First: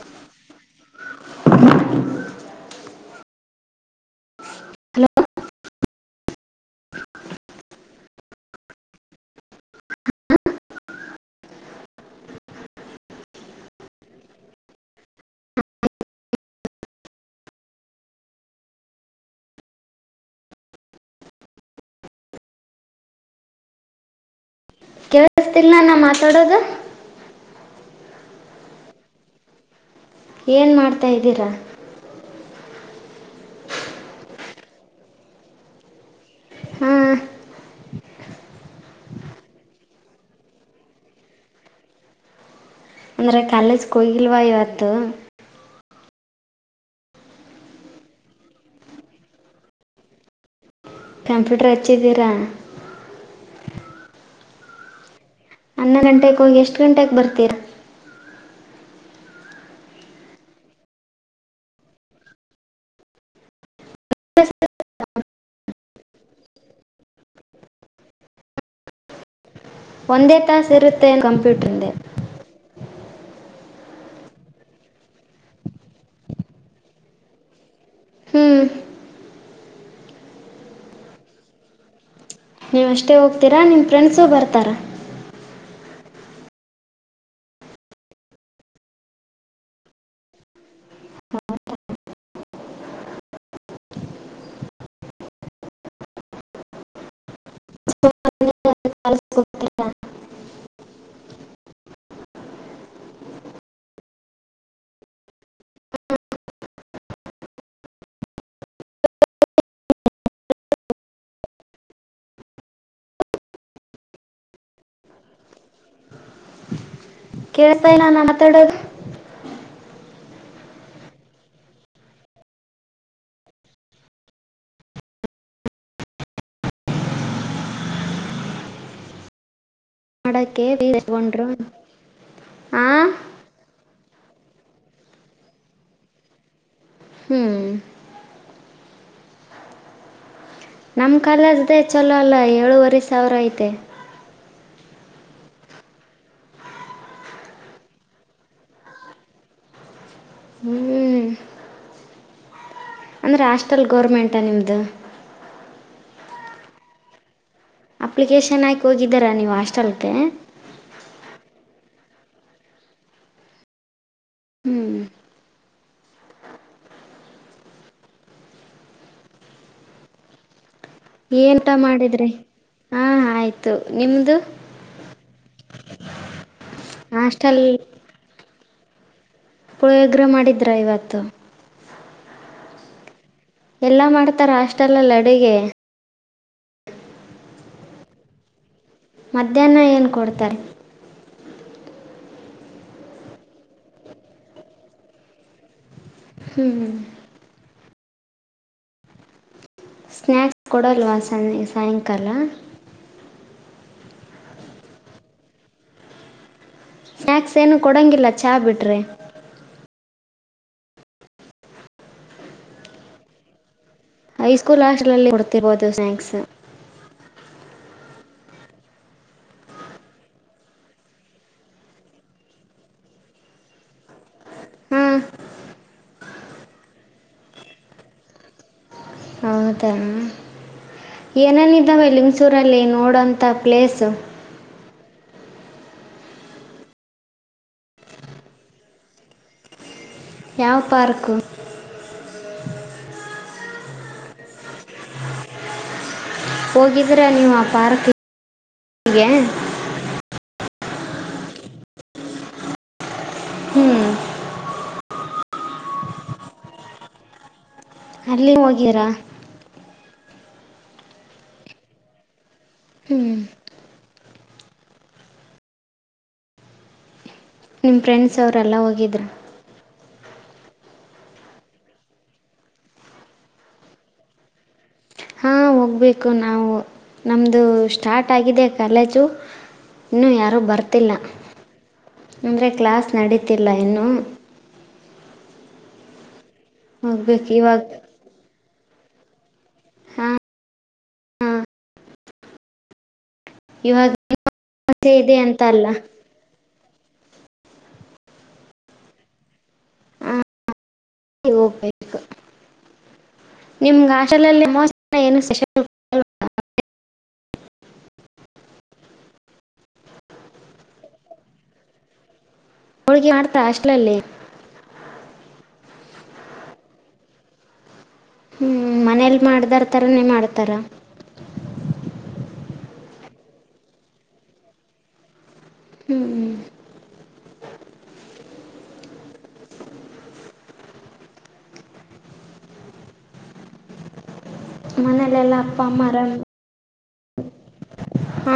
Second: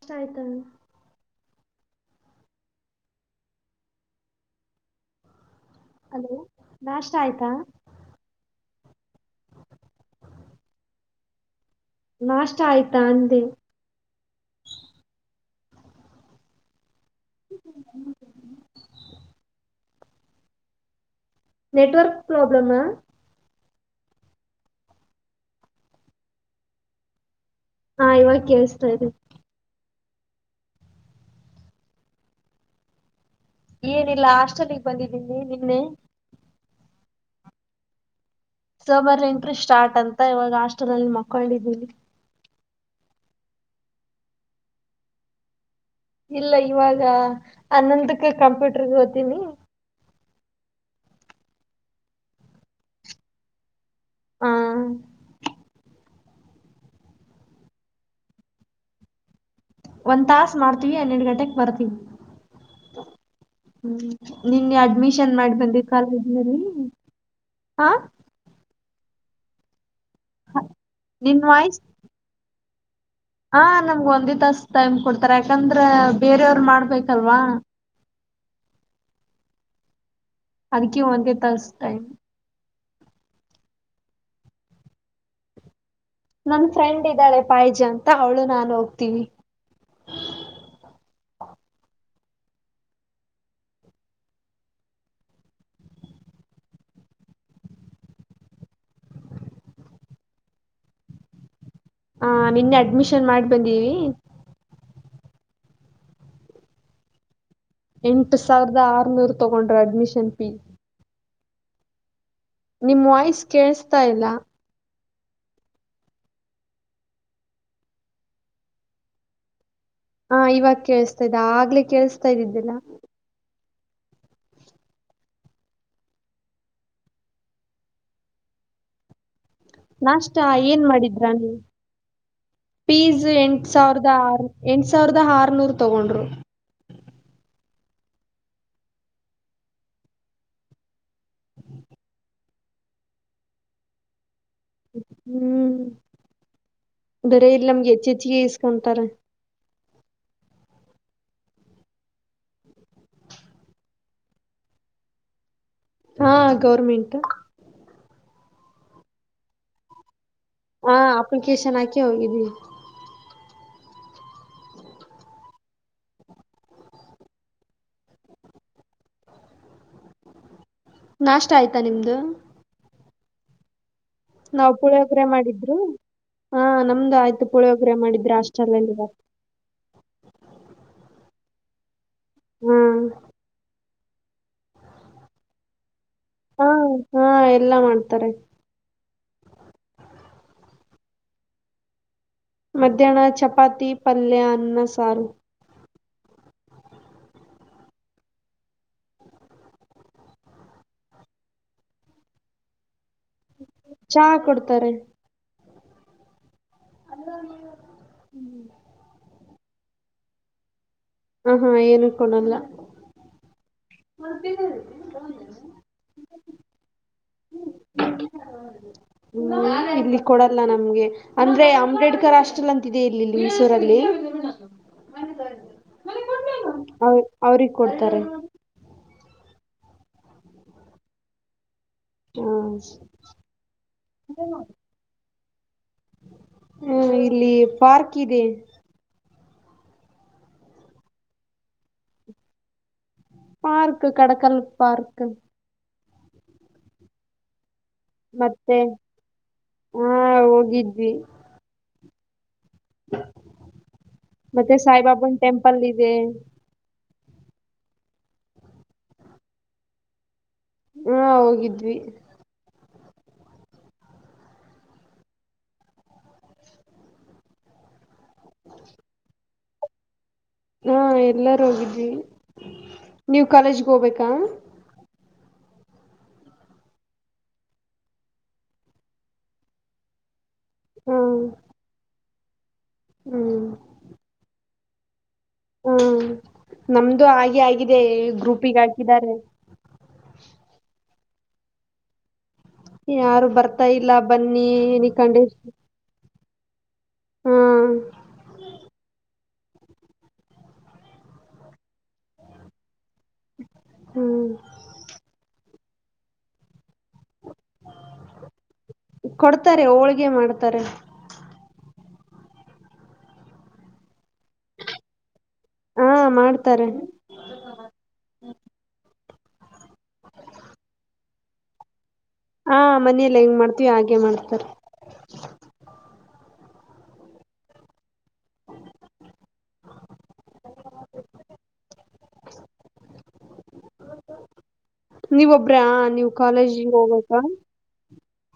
ಇಷ್ಟ ಆಯ್ತಾ [unintelligible] hello hello ನಾಷ್ಟ ಆಯ್ತಾ ನಾಷ್ಟ ಆಯ್ತಾ ಅಂದೆ [unintelligible] ನೆಟ್ ವರ್ಕ್ ಪ್ರಾಬ್ಲಮ್ ಹಾ. ಕೇಳಿಸ್ತಿಲ್ಲ ನಾ ಮಾತಾಡೋದು. ಹಾ ಇವಾಗ ಕೇಳ್ಸತ್ತಾ ಇದೆ. ಏನು ಮಾಡ್ತಾ ಇದ್ದಿರಾ. ಏನಿಲ್ಲ ಹಾಸ್ಟಲ್ಲ್ಗೆ ಬಂದಿದ್ದೀನಿ ನಿನ್ನೆ. ಹಾ ಒಂಬತ್ತುರಿಂತ ಸ್ಟಾರ್ಟ್ ಅಂತ ಇವಾಗ ಹಾಸ್ಟೆಲ್ ಅಲ್ಲಿ ಮಕ್ಕೊಂಡಿದ್ದೀನಿ. ಅಂದ್ರೆ ಕಾಲೇಜಕ್ ಹೋಗಿಲ್ವಾ ಇವತ್ತು. ಇಲ್ಲ ಇವಾಗ ಹನ್ನೋಂದಕ್ಕ ಕಂಪ್ಯೂಟರ್ಗ ಹೋತಿನಿ. ಕಂಪ್ಯೂಟರ್ ಹಚ್ಚಿದ್ದೀರಾ. ಹಾ ಹನ್ನೊಂದು ಗಂಟೆಗೆ ಹೋಗಿ ಎಷ್ಟು ಗಂಟೆಗೆ ಬರ್ತೀರಾ. ಒಂದು ತಾಸು ಮಾಡ್ತೀವಿ ಹನ್ನೆರಡು ಗಂಟೆಕ್ ಬರ್ತೀವಿ ಹ್ಮ್. ನಿನ್ನೆ ಅಡ್ಮಿಷನ್ ಮಾಡಿ ಬಂದಿದೆ ಕಾಲೇಜಿನಲ್ಲಿ ಹಾ. ಒಂದೇ ತಾಸ್ ಇರುತ್ತೆ ನಿನ್ ಕಂಪ್ಯೂಟರ್ ವಾಯ್ಸ್ ಹಿಂದೆ. ಹಾ ನಮ್ಗೆ ಒಂದೇ ತಾಸು ಟೈಮ್ ಕೊಡ್ತಾರ ಯಾಕಂದ್ರೆ ಬೇರೆಯವರು ಮಾಡ್ಬೇಕಲ್ವಾ. ಹು ಅದಕ್ಕೆ ಒಂದೇ ತಾಸು ಟೈಮ್. ನೀವು ಅಷ್ಟೇ ಹೋಗ್ತೀರಾ ನಿಮ್ಮ ಫ್ರೆಂಡ್ಸು ಬರ್ತಾರಾ. ನಮ್ಮ ಫ್ರೆಂಡ್ ಇದ್ದಾಳೆ ಪಾಯಜ ಅಂತ ಅವಳು ನಾನು ಹೋಗ್ತೀವಿ. [unintelligible] ನೀವು ಇವತ್ತ ಕಾಲೇಜಿಗ ಹೋಗತ್ತಿರಾ. ಹಾ ನಿನ್ನೆ ಅಡ್ಮಿಷನ್ ಮಾಡಿ ಬಂದೀನಿ. ಎಂಟು ಸಾವಿರದ ಆರುನೂರು ತೊಗೊಂಡ್ರ ಅಡ್ಮಿಷನ್ ಫೀ. ನಿಮ್ ವಾಯ್ಸ್ ಕೇಳಸ್ತಾ ಇಲ್ಲ. ಕೇಳ್ತಾ ಇಲ್ಲ ನಾನು ಮಾತಾಡೋದು. ಹಾ ಇವಾಗ ಕೇಳಿಸ್ತಾ ಇದೆ ಆಗ್ಲೇ ಕೇಳಸ್ತಾ ಇದಿದ್ದಿಲ್ಲ. ನಾಷ್ಟ ಮಾಡೋಕ್ಕೆ ಏನ್ ಫೀಸ್ ಮಾಡಿದ್ರಾ ತಗೊಂಡ್ರು ನೀವು ಹಾಂ ಪೀಸ್ ಎಂಟ್ ಸಾವಿರದ ಆರು ಎಂಟು ಸಾವಿರದ ಆರು ನೂರು ತಗೊಂಡ್ರು. ಹು ನಮ್ಮ ಕಾಲೇಜ್ದೇ ಚಲೋ ಅಲ್ಲ ಏಳೂವರೆ ಸಾವಿರ ಐತೆ. ಹು ಬಿಡಿ ಇಲ್ಲಿ ನಮ್ಗೆ ಹೆಚ್ಚ್ ಹೆಚ್ಚಿಗೆ ಇಸ್ಕೊಂತಾರೆ. ಹು ಅಂದ್ರೆ ಹಾಸ್ಟೆಲ್ ಗೌರ್ಮೆಂಟಾ ನಿಮ್ಮದು. ಹಾ ಗೌರ್ಮೆಂಟೂ ಅಪ್ಲಿಕೇಶನ್ ಹಾಕಿ ಹೋಗಿದ್ದೆರಾ ನೀವು ಹಾಸ್ಟೆಲ್ಗೆ. ಹ ಅಪ್ಲಿಕೇಶನ್ ಹಾಕಿ ಹೋಗಿದ್ವಿ. ಹು ನಾಷ್ಟ ಏನ್ ಊಟ ಆಯ್ತಾ ನಿಮ್ದು ಮಾಡಿದ್ರಿ ಹಾ ಆಯ್ತು ನಿಮ್ದು. ನಾವು ಪುಳಿಯೊಗರೆ ಮಾಡಿದ್ರು ಹಾ ನಮ್ದು ಆಯ್ತು ಹಾಸ್ಟೆಲ್ ಪುಳಿಯಗರೆ ಮಾಡಿದ್ರ ಹಾಸ್ಟೆಲ್ ಅಲ್ಲಿ ಇವತ. ಪುಳಿಯೋಗರೆ ಮಾಡಿದ್ರಾ ಇವತ್ತು. ಹ್ಮ ಎಲ್ಲಾ ಮಾಡ್ತಾರ ಹಾಸ್ಟಲ್ಲಲ್ಲಿ ಅಡುಗೆ. ಹಾ ಹಾ ಎಲ್ಲಾ ಮಾಡ್ತಾರೆ. ಮಧ್ಯಾಹ್ನ ಏನ್ ಕೊಡ್ತಾರೆ? ಮಧ್ಯಾಹ್ನ ಚಪಾತಿ ಪಲ್ಯ ಅನ್ನ ಸಾರು. ಹ್ಮ್ ಹ್ಮ್ ಸ್ನ್ಯಾಕ್ಸ್ ಕೊಡಲ್ವಾ ಸಯ್ -ಸಾಯಂಕಾಲ. ಚಾ ಕೊಡ್ತಾರೆ. ಸ್ನ್ಯಾಕ್ಸ್ ಏನು ಕೊಡಂಗಿಲ್ಲ ಚಾ ಬಿಟ್ರೆ. ಹ ಹಾ ಏನು ಕೊಡಲ್ಲ ಹೈಸ್ಕೂಲ್ ಹಾಸ್ಟ್ಲ್ ಅಲ್ಲಿ ಕೊಡ್ತಿರ್ಬೋದು ಸ್ನಾಕ್ಸ್ ಹ್ಮ ಇಲ್ಲಿ ಕೊಡಲ್ಲ ನಮ್ಗೆ ಅಂದ್ರೆ ಅಂಬೇಡ್ಕರ್ ಹಸ್ಟೆಲ್ ಅಂತಿದೆ ಇಲ್ಲಿ ಮೈಸೂರಲ್ಲಿ ಹಾಂ ಅವ ಅವ್ರಿಗೆ ಕೊಡ್ತಾರೆ ಹೌದ ಏನೇನ ಇದಾವೆ ಲಿಂಗಸೂರಲ್ಲಿ ನೋಡೋಂತ ಪ್ಲೇಸ್? ಹ [unintelligible] [unintelligible] ಹಾ ಇಲ್ಲಿ ಪಾರ್ಕ್ ಇದೆ. ಯಾವ ಪಾರ್ಕ್ಕು? ಪಾರ್ಕ್ ಕಡಕಲ್ ಪಾರ್ಕ್ ಹೋಗಿದ್ರೆ ನೀವು ಆ ಪಾರ್ಕ್ ಮತ್ತೆ ಹೀಗೆ ಹಾ ಹೋಗಿದ್ವಿ. ಹ್ಞೂ ಮತ್ತೆ ಸಾಯಿಬಾಬಾ ಟೆಂಪಲ್ ಇದೆ ಅಲ್ಲಿ ಹೋಗಿರಾ ಹಾ ಹೋಗಿದ್ವಿ ಹ್ಮ್ ನಿಮ್ಮ ಫ್ರೆಂಡ್ಸ್ ಅವರೆಲ್ಲ ಹೋಗಿದ್ರು. ಹಾ ಎಲ್ಲರೂ ಹೋಗಿದ್ವಿ ನೀವ್ ಕಾಲೇಜ್ಗೆ ಹೋಗಬೇಕಾ? ಹಾಂ ಹೋಗ್ಬೇಕು ನಾವು ನಮ್ದು ಸ್ಟಾರ್ಟ್ ಆಗಿದೆ ಕಾಲೇಜು ಇನ್ನೂ ಯಾರೂ ಬರ್ತಿಲ್ಲ ಹ್ಮ್ ಅಂದರೆ ಕ್ಲಾಸ್ ಹ್ಮ್ ನಡೀತಿಲ್ಲ ಇನ್ನೂ ಹ್ಮ ನಮ್ದು ಹೋಗ್ಬೇಕು ಹಾಗೆ ಇವಾಗ ಆಗಿದೆ ಗ್ರೂಪಿಗೆ ಹಾಕಿದ್ದಾರೆ ಹಾಂ ಯಾರು ಬರ್ತಾ ಇವಾಗ ಇಲ್ಲ ಬನ್ನಿ ನ ಅಮಾವಾಸ್ಯೆ ಕಂಡ ಇದೆ ಅಂತ ಅಲ್ಲ ಹ್ಮ ಹಾಂ ಹೋಗ್ಬೇಕು ನಿಮ್ಗೆ ಹಾಸ್ಟೆಲ್ ಹ್ಮ್ ನಲ್ಲಿ ಏನು ಸ್ಪೆಷಲ್ ಕೊಡ್ತಾರೆ ಹೋಳ್ಗೆ ಮಾಡ್ತಾರೆ ಹೋಳ್ಗಿ ಮಾಡ್ತಾ ಹಾಸ್ಟೆಲ್ನಲಿ ಹಾ ಮಾಡ್ತಾರೆ ಹ್ಮ್ ಮನೇಲ್ ಮಾಡ್ದರ್ ತರನೇ ಮಾಡ್ತಾರ ಹಾ ಮನೇಲ್ಲಿ ಹೆಂಗ್ ಮಾಡ್ತೀವಿ ಹಾಗೆ ಮಾಡ್ತಾರೆ ಹ್ಮ್ ಹ್ಮ್ ನೀವ್ ಮನೇಲೆಲ್ಲ ಅಪ್ಪ ಒಬ್ರ ಅಮ್ಮ ನೀವು ಕಾಲೇಜಿಗೆ ಹೋಗಬೇಕ ಹ್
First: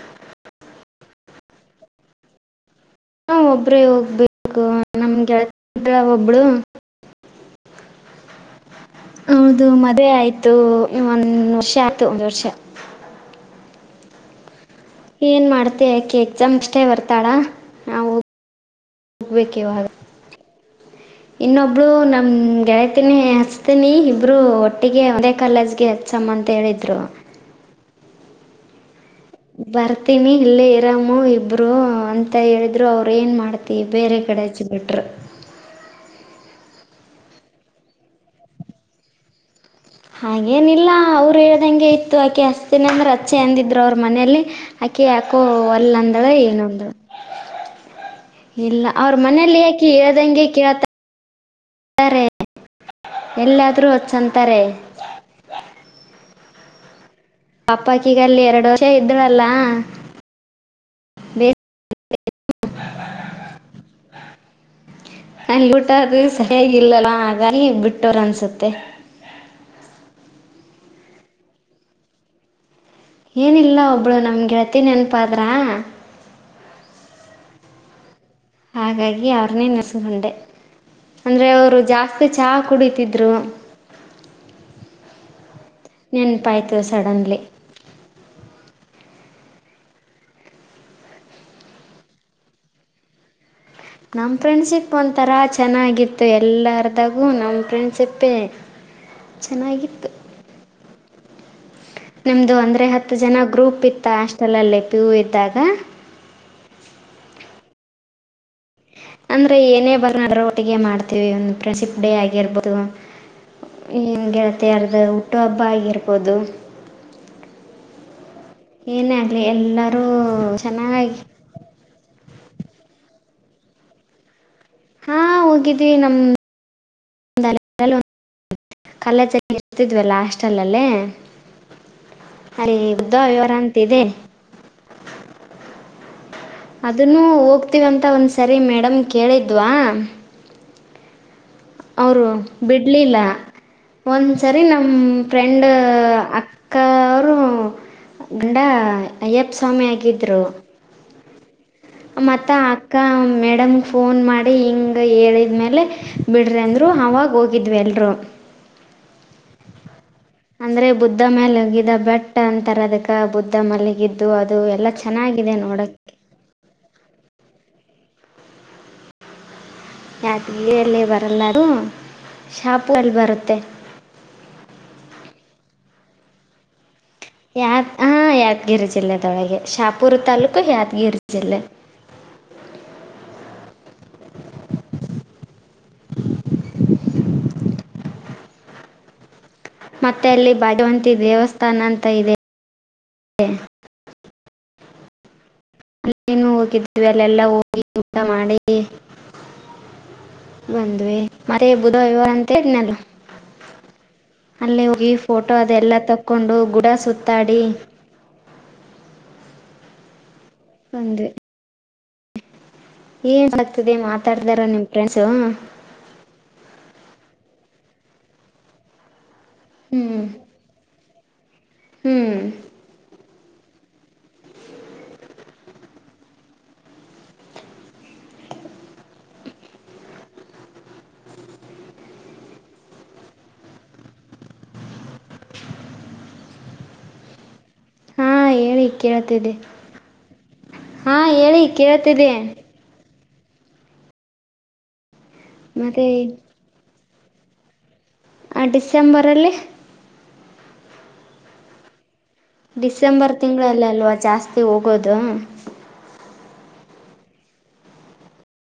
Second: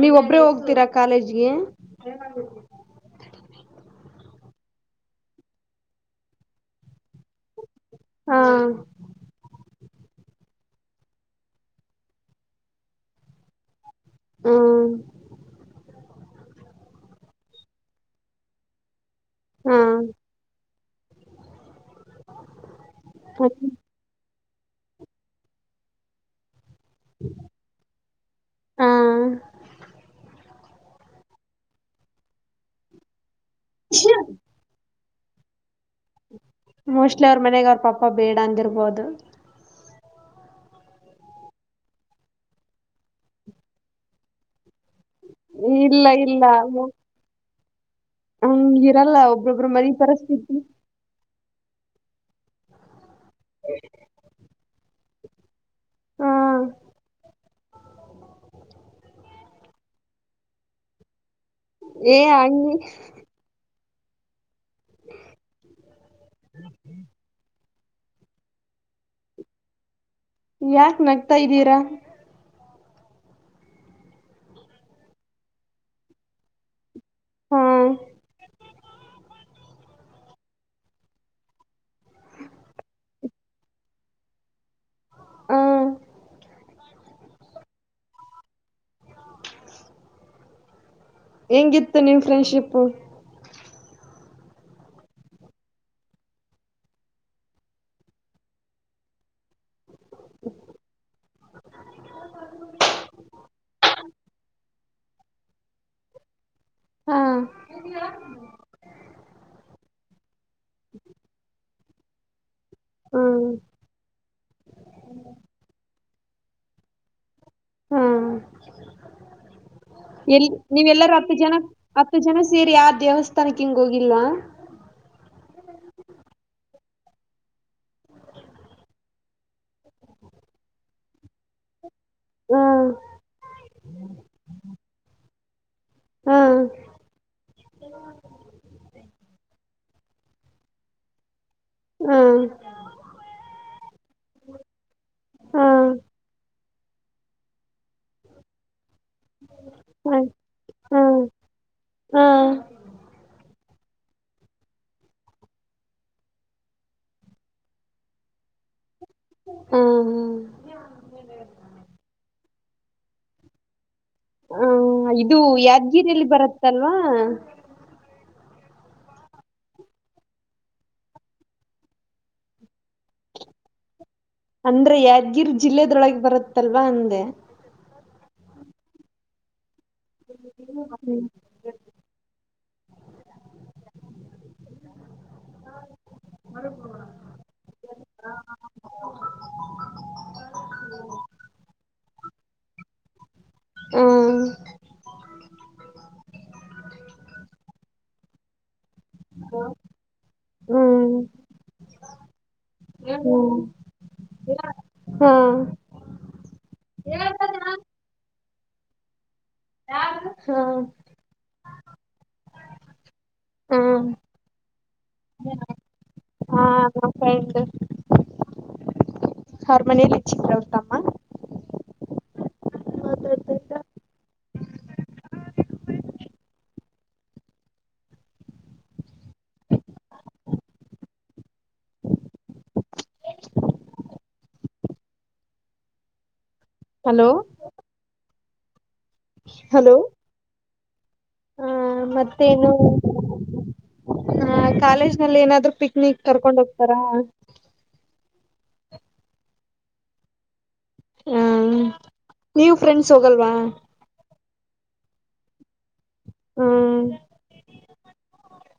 ನೀವ್ ಒಬ್ಬ್ರೇ ಹೋಗ್ತೀರಾ ಕಾಲೇಜ್ಗೆ. [inaudible] ಹ ಒಬ್ಬರೇ ಹೋಗ್ಬೇಕು ನಮ್ಗೆಳತ್ರ ಒಬ್ಳು. ಹಾ ಹೌದು ಮದ್ವೆ ಆಯ್ತು ಒಂದ ವರ್ಷ ಆಯ್ತು ಒಂದು ವರ್ಷ. ಹಾ- ಏನ್ ಮಾಡ್ತೆ ಯಾಕೆ ಎಕ್ಸಾಮ್ ಅಷ್ಟೇ ಬರ್ತಾಳಾ ನಾವು. ಹೋಗಬೇಕ ಹಾ ಇವಾಗ ಇನ್ನೊಬ್ಳ ನಮ್ ಗೆಳತಿರಿ. ಹತೀನಿ ಹಚ್ತೀನಿ ಇಬ್ರು ಒಟ್ಟಿಗೆ ಒಂದೇ ಕಾಲೇಜ್ಗೆ ಹಚ್ಚಮ್ಮ ಅಂತ ಹೇಳಿದ್ರು. ಬರ್ತೀಮಿ ಇಲ್ಲೇ ಇರಾಮ ಇಬ್ರು ಅಂತ ಹೇಳಿದ್ರು ಅವ್ರ ಏನ್ ಮಾಡ್ತ. ತ್ತ ಹಾ ಬೇರೆ ಕಡಾಯಚು ಬಿಟ್ಟರು. ಮೋಸ್ಟ್ಲಿ ಅವ್ರ ಮನೆಗೆ ಅವ್ರ ಪಪ್ಪ ಬೇಡ ಅಂದಿರ್ಬೋದು. ಹಾಗೇನಿಲ್ಲ ಅವ್ರು ಹೇಳ್ದಂಗೆ ಇತ್ತು ಆಕೆ ಹಸ್ತಿನ ಅಂದೆ ಅಚ್ಚೆ ಅಂದಿದ್ರು ಅವ್ರ ಮನೆಯಲ್ಲಿ. ಆಾಕಿ ಯಾಕೋ ಇಲ್ಲ ಯಲ್ಯಾಂದಲ ಇಲ್ಲ ಏನು ಅಂದಳು. ಹಂಗ ಇಲ್ಲ ಅವ್ರ ಇರಲ್ಲ ಮನೇಲಿ ಒಬ್ರೊಬ್ರ ಯಾಕಿ ಮನಿ ಹೇಳ್ದಂಗೆ ಪರಿಸ್ಥಿತಿ ಕೇಳತ. ಎಲ್ಲಾದ್ರೂ ಹಚಂತಾರೆ. ಹಾ ಪಾಪಾಕ್ಕಿಗಲ್ಲಿ ಎರಡು ವರ್ಷ ಇದ್ರಲ್ಲ. ಏ ಅ್ಣಿ. ನನ್ಗ್ ಊಟ ಅದು ಸರಿಯಾಗಿಲ್ಲಲ್ಲ ಹಾಗಾಗಿ ಬಿಟ್ಟೋರು ಅನ್ಸುತ್ತೆ. ಯಾಕ ನಗ್ತಾ ಇದ್ದೀರಾ. ಏನಿಲ್ಲ ಒಬ್ಬಳು ನಮ್ಗೆಳತಿ ನೆನಪಾದ್ರ. ಹ್ಮ- ಹಾಗಾಗಿ ಅವ್ರನ್ನೇ ನೆನೆಸ್ಕೊಂಡೆ ಅಂದರೆ ಅವರು ಜಾಸ್ತಿ ಚಹಾ ಕುಡಿತಿದ್ರು. ಹ ನೆನಪಾಯತು. ಸಡನ್ಲಿ. ಹೆಂಗಿತ್ತು ನೀಮ್ ಫ್ರೆಂಡ್ಶಿಪ್. ನಮಮ್ಮ್ ಫ್ರೆಂಡ್ಶಿಪ್ ಒಂಥರಾ ಚೆನ್ನಾಗಿತ್ತು ಎಲ್ಲಾರದಾಗು ನಮ್ ಫ್ರೆಂಡ್ಶಿಪ್ಪೇ. ಚೆನ್ನಾಗಿತ್ತು. [inaudible] ನಮ್ದು ಅಂದ್ರೆ ಹತ್ತು ಜನ ಗ್ರೂಪ್ ಇತ್ತ ಹಾಸ್ಟೆಲ್ ಅಲ್ಲಿ ಪಿ ಯು ಇದ್ದಾಗ. ಹಾ. ಅಂದ್ರೆ ಏನೇ ಬರನಾದ್ರೂ ಒಟ್ಟಿಗೆ ಮಾಡ್ತೀವಿ ಒಂದು ಪ್ರೆಂಶಿಪ್ಡೇ ಆಗಿರಬ. ದು ಹ್ಮ್ ಗೆಳತಿಯರದು ಹುಟ್ಟು ಹಬ್ಬ ಆಗಿರ್ಬೋದು. ಹಾ ಏನೇ ಆಗಲಿ ಎಲ್ಲರೂ ಎಲ್ ನೀವೆಲ್ಲಾರ ಚೆನ್ನಾಗಿ ಹತ್ತು ಜನ. ಹತ್ತು ಜನ ಸೇರಿ ಯಾರ ದೇವಸ್ಥಾನಕ್ಕೆ ಹಿಂಗ ಹೋಗಿಲ್ಲ. ಹಾ ಹೋಗಿದ್ವಿ ನ. ಕಾಲ್ಲೆಜಗ ಇರ್ತಿದ್ವಲ್ಲ ಹಾಸ್ಟೆಲ್ ಅಲ್ಲೀ. ಅಲ್ಲಿ ಹ್ಮ್ ಉದ್ದ ವಿವರ ಅಂತ ಇದೆ. ಹ್ಮ್ ಅದನ್ನು ಹೋಗ್ತೀವಂತ ಒಂದ್ಸರಿ ಮೇಡಮ್ಮಿಗ್ ಕೇಳಿದ್ವಾ. ಅವರು ಹ್ಮ್ ಬಿಡ್ಲಿಲ್ಲ ಒಂದ್ಸರಿ ನಮ್ಮ ಫ್ರೆಂಡ್ ಹ್ಮ್ ಅ. ಕ ಅವರು ಗಂಡ ಅಯ್ಯಪ್ಪ ಸ್ವಾಮಿ ಆಗಿದ್ದರು. ಹ್ಮ- ಮತ್ತು ಅಕ್ಕ ಮೇಡಮ್ಗೆ ಫೋನ್ ಮಾಡಿ ಹಿಂಗೆ ಹೇಳಿದ ಮೇಲೆ. ಬಿಡ್ರಿ ಅಂದ್ರು ಆವಾಗ ಹೋಗಿದ್ವಿ ಎಲ್ಲರೂ. ಹ್ಮ ಹ್ಮ- ಅಂದ್ರೆ ಬುದ್ಧ ಮ್ಯಾಲೊಗಿದ ಬೆಟ್ಟ ಅಂತರ ಅದಕ್. ಬುದ್ಧ ಮಲಗಿದ್ದು ಅದು ಎಲ್ಲಾ ಚೆನ್ನಾಗಿದೆ ನೋಡಕ್ಕೆ. ಎಲ್ಲಾ ಮತ್ತೆ ಇಲ್ಲೇ ಎಲ್ಲೂ ಬರಲ್ಲದು ಶಾಪೂರಲ್ಲಿ ಬರುತ್ತೆ. ಅಂದ್ರೆ ಯಾದಗಿರ್ ಜಿಲ್ಲೆದೊಳಗೆ ಬರುತ್ತಲ್ವಾ ಅಂದೆ. ಯಾದ ಹ ಯಾದಗಿರಿ ಜಿಲ್ಲೆದೊಳಗೆ ಶಾಪೂರು ತಾಲೂಕು ಯಾದಗಿರಿ ಜಿಲ್ಲೆ. [unintelligible] ಮತ್ತೆ ಅಲ್ಲಿ ಭಾಗ್ಯವಂತಿ ದೇವಸ್ಥಾನ ಅಂತ ಇದೆ. ಹ್ಮ ಅಲ್ಲೇನು ಹೋಗಿದ್ವಿ ಅಲ್ಲೆಲ್ಲಾ ಹೋಗಿ ಊಟ ಮಾಡಿ. ಹಾ ಬಂದ್ವೀ ಮರಿಯದಲ್ವ ಇವ ಅಂತ ಹೇಳಿದ್ನೆಲ್ಲ. ಹ್ಮ್ ಅಲ್ಲೆ ಹೋಗಿ ಫೋಟೋ ಅದೆಲ್ಲ ತಕ್ಕೊಂಡು ಗುಡ ಸುತ್ತಾಡಿ. ಯಾರದು ಹ ಬಂದ್ವಿ ಏನ್ ಆಗ್ತಿದೆ ಹ್ಮ್ ಮಾತಾಡ್ತಿದಾರ ನಿಮ್ ಫ್ರೆಂಡ್ಸು. ಹಾ ಮಾತಾಡದ್ರೂ ಅವರು ಮನೇಲಿ ಹ್ಮ್ ಚಿಕ್ಕವನ್ ತಮ್ಮ ಹ್ಮ್ ಮಾತಾಡುತ್ತಾ ಇದ [unintelligible] ಹಲೋ ಹಾ ಹೇಳಿ ಕೇಳುತಿದೆ. ಹಲೋ ಹ ಮತ್ತೇನು ಹ‌ ಕಾಲೇಜ್ ನಲ್ಲಿ ಏನಾದ್ ದ್ರೂ ಮತ್ತೆ ಪಿಕ್ನಿಕ್ ಕರ್ಕೊಂಡ್ ಹೋಗ್ತಾರಾ. ಆ ಡಿಸೆಂಬರಲ್ಲಿ ಹ್ಮ್ ನೀವ್ ಫ್ರೆಂಡ್ಸ್ ಡಿಸೆಂಬರ್ ಹೋಗಲ್ವಾ ತಿಂಗಳಲ್ಲಿ ಅಲ್ವಾ ಜಾಸ್ತಿ ಹೋಗೋದು. ಹ್ಮ್